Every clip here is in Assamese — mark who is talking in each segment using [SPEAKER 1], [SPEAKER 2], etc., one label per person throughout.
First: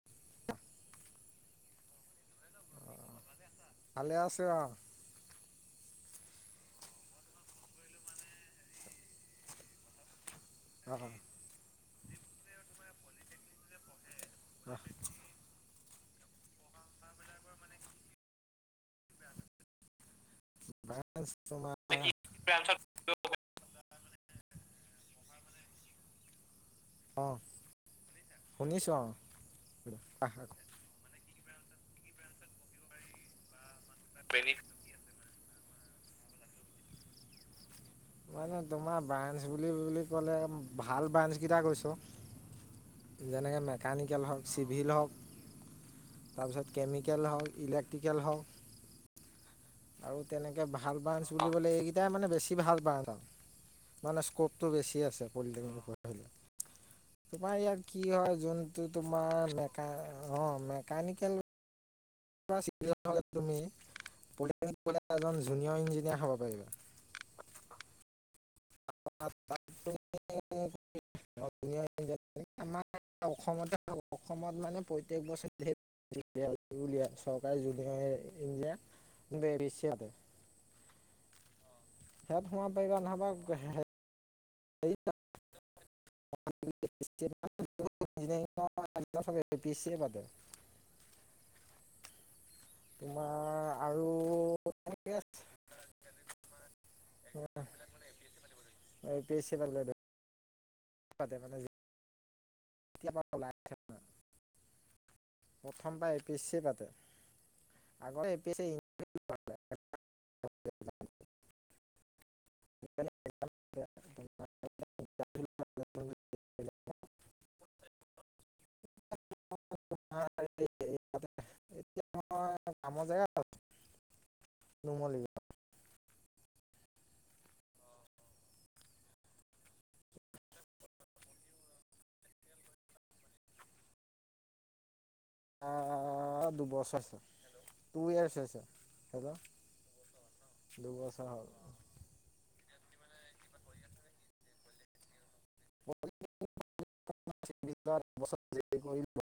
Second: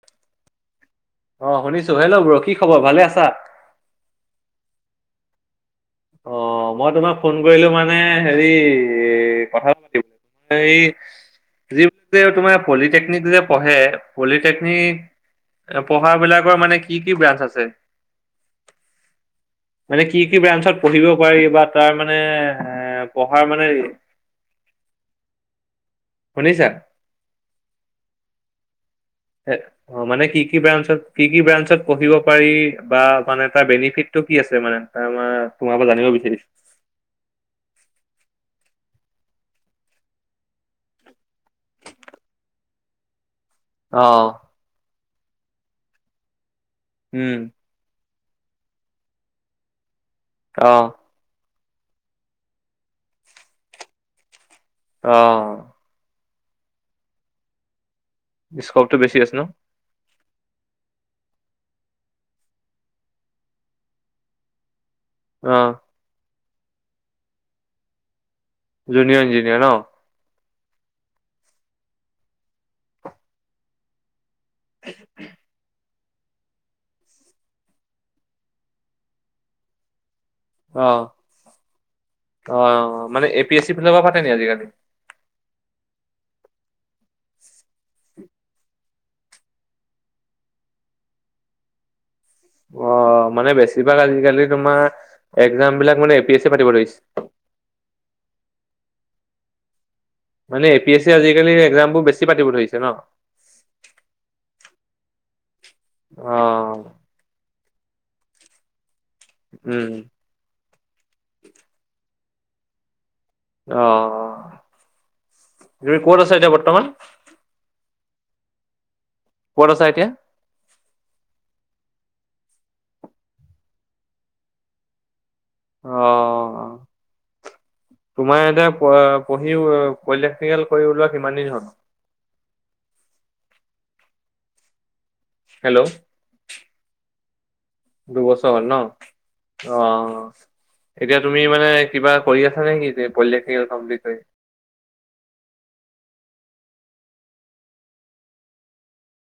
[SPEAKER 1] [inaudible]
[SPEAKER 2] অ', শুনিছোঁ, হেল্ল' ব্ৰ কি খবৰ ভালে আছা?
[SPEAKER 1] ভালে আছোঁ অ'।
[SPEAKER 2] অ', মই তোমা ফোন কৰিলো মানে হেৰি কথা পাতিম। এই
[SPEAKER 1] অ
[SPEAKER 2] যি টোতে তোমাৰ পলিটেকনিক যে পঢ়ে, পলিটেকনিক পঢ়া বিলাকৰ মানে কি কি ব্ৰাঞ্চ আছে? মানে কি কি ব্ৰাঞ্চত পঢ়িব পাৰি বা
[SPEAKER 1] তোমাৰ
[SPEAKER 2] তাৰ মানে এ ব হয় মানে, শুনিছা?
[SPEAKER 1] অ', শুনিছোঁ অ'।
[SPEAKER 2] অ', মানে কি কি ব্ৰাঞ্চত কি কি ব্ৰাঞ্চত পঢ়িব পাৰি বা মানে এটা বেনি ফিটটো কি আছে মানে? তাৰ আমাৰ তোমাৰ পৰা জানিব বিচাৰিছোঁ।
[SPEAKER 1] মানে তোমাৰ ব্ৰাঞ্চ বুলি বুলি ক'লে, ভাল ব্ৰাঞ্চ কেইটা কৈছোঁ। যেনেকে মে
[SPEAKER 2] অ
[SPEAKER 1] কানিকেল হওক, চিভিল হওক। তাৰপিছত কেমিকেল
[SPEAKER 2] উম
[SPEAKER 1] হওক, ইলেক্ট্ৰিকেল হওক। আৰু তেনেকে
[SPEAKER 2] অ
[SPEAKER 1] ভাল ব্ৰাঞ্চ বুলি ক'লে এইকেইটাই মানে বেছি ভাল ব্ৰাঞ্চ আৰু। মানে স্ক তো বেছি আছে
[SPEAKER 2] অ
[SPEAKER 1] পলিটেকনিকত ধৰি লোৱা। তোমাৰ ইয়াত কি হয় যোনটো
[SPEAKER 2] স্কপটো বেছি আছে ন?
[SPEAKER 1] তোমাৰ মেকা অ', মেকানিকেল [unintelligible] তুমি, পলিটেকনিক পঢ়িলে এজন জুনিয়ৰ
[SPEAKER 2] অ',
[SPEAKER 1] ইঞ্জিনিয়াৰ হ'ব পাৰিবা।
[SPEAKER 2] জুনিয়ৰ
[SPEAKER 1] [unintelligible]
[SPEAKER 2] ইঞ্জিনিয়াৰ ন?
[SPEAKER 1] [unintelligible] আমাৰ অসমত [unintelligible] অসমত মানে প্ৰত্যেক বছৰে [unintelligible] [unintelligible] উলিয়াই চৰকাৰে জুনিয়ৰ ইঞ্জিনিয়াৰ বেছি [unintelligible]
[SPEAKER 2] অ',
[SPEAKER 1] সেয়াত সোমাব পাৰিবা
[SPEAKER 2] অ',
[SPEAKER 1] নহ'বা
[SPEAKER 2] মানে এ পি এছ চিৰ ফালৰ পৰা পাতে নি আজিকালি?
[SPEAKER 1] [unintelligible] [unintelligible]
[SPEAKER 2] [inaudible] অ মানে
[SPEAKER 1] তোমাৰ
[SPEAKER 2] বেছিভাগ
[SPEAKER 1] আৰু
[SPEAKER 2] আজিকালি
[SPEAKER 1] এ
[SPEAKER 2] তোমাৰ এ্কজাম বিলাক মানে এ পি এছ পাতিব ধৰিছে।
[SPEAKER 1] হয়। এই পি এচি পাতিব
[SPEAKER 2] মানে এই পি এচি আজিকালি একজাম বোৰ বেছি পাতিব ধৰিছে। ন?
[SPEAKER 1] কেতিয়াৰ লাই প্ৰথমবাৰ এ পি এচিয়ে
[SPEAKER 2] অ',
[SPEAKER 1] কাতে আগতে এই পি এচি
[SPEAKER 2] উম।
[SPEAKER 1] [unintelligible]
[SPEAKER 2] অ তুমি ক'ত আছা এতিয়া বৰ্তমান? ক'ত আছা এতিয়া?
[SPEAKER 1] [unintelligible] এতিয়া মই‌ কামৰ জেগাত নুমলী
[SPEAKER 2] অ, তোমাৰ এতিয়া প পঢ়ি পটকনিকেল কৰি ওলোৱা কিমান দিন হ'ল। হেল্ল'
[SPEAKER 1] অ দুবছৰ। টু ইয়াৰ্চ
[SPEAKER 2] দুবছৰ
[SPEAKER 1] হৈছে।
[SPEAKER 2] হ'ল ন
[SPEAKER 1] হেল্ল'
[SPEAKER 2] অ এতিয়া
[SPEAKER 1] দুবছৰ
[SPEAKER 2] তুমি মানে কিবা কৰি আছা নেকি যে পলিটেকনিকেল কমপ্লিট কৰি
[SPEAKER 1] [inaudible]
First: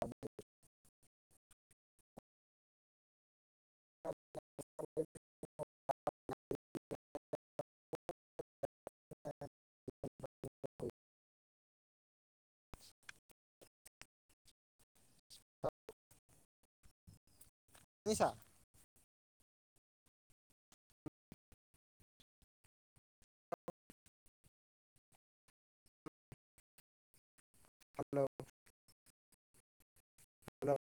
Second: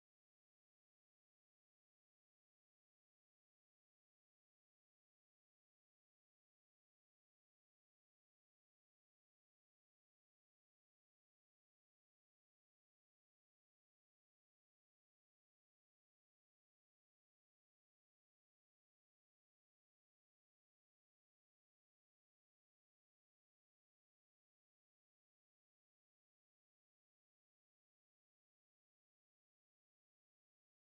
[SPEAKER 1] [unintelligible] শুনিছা। Hello, hello,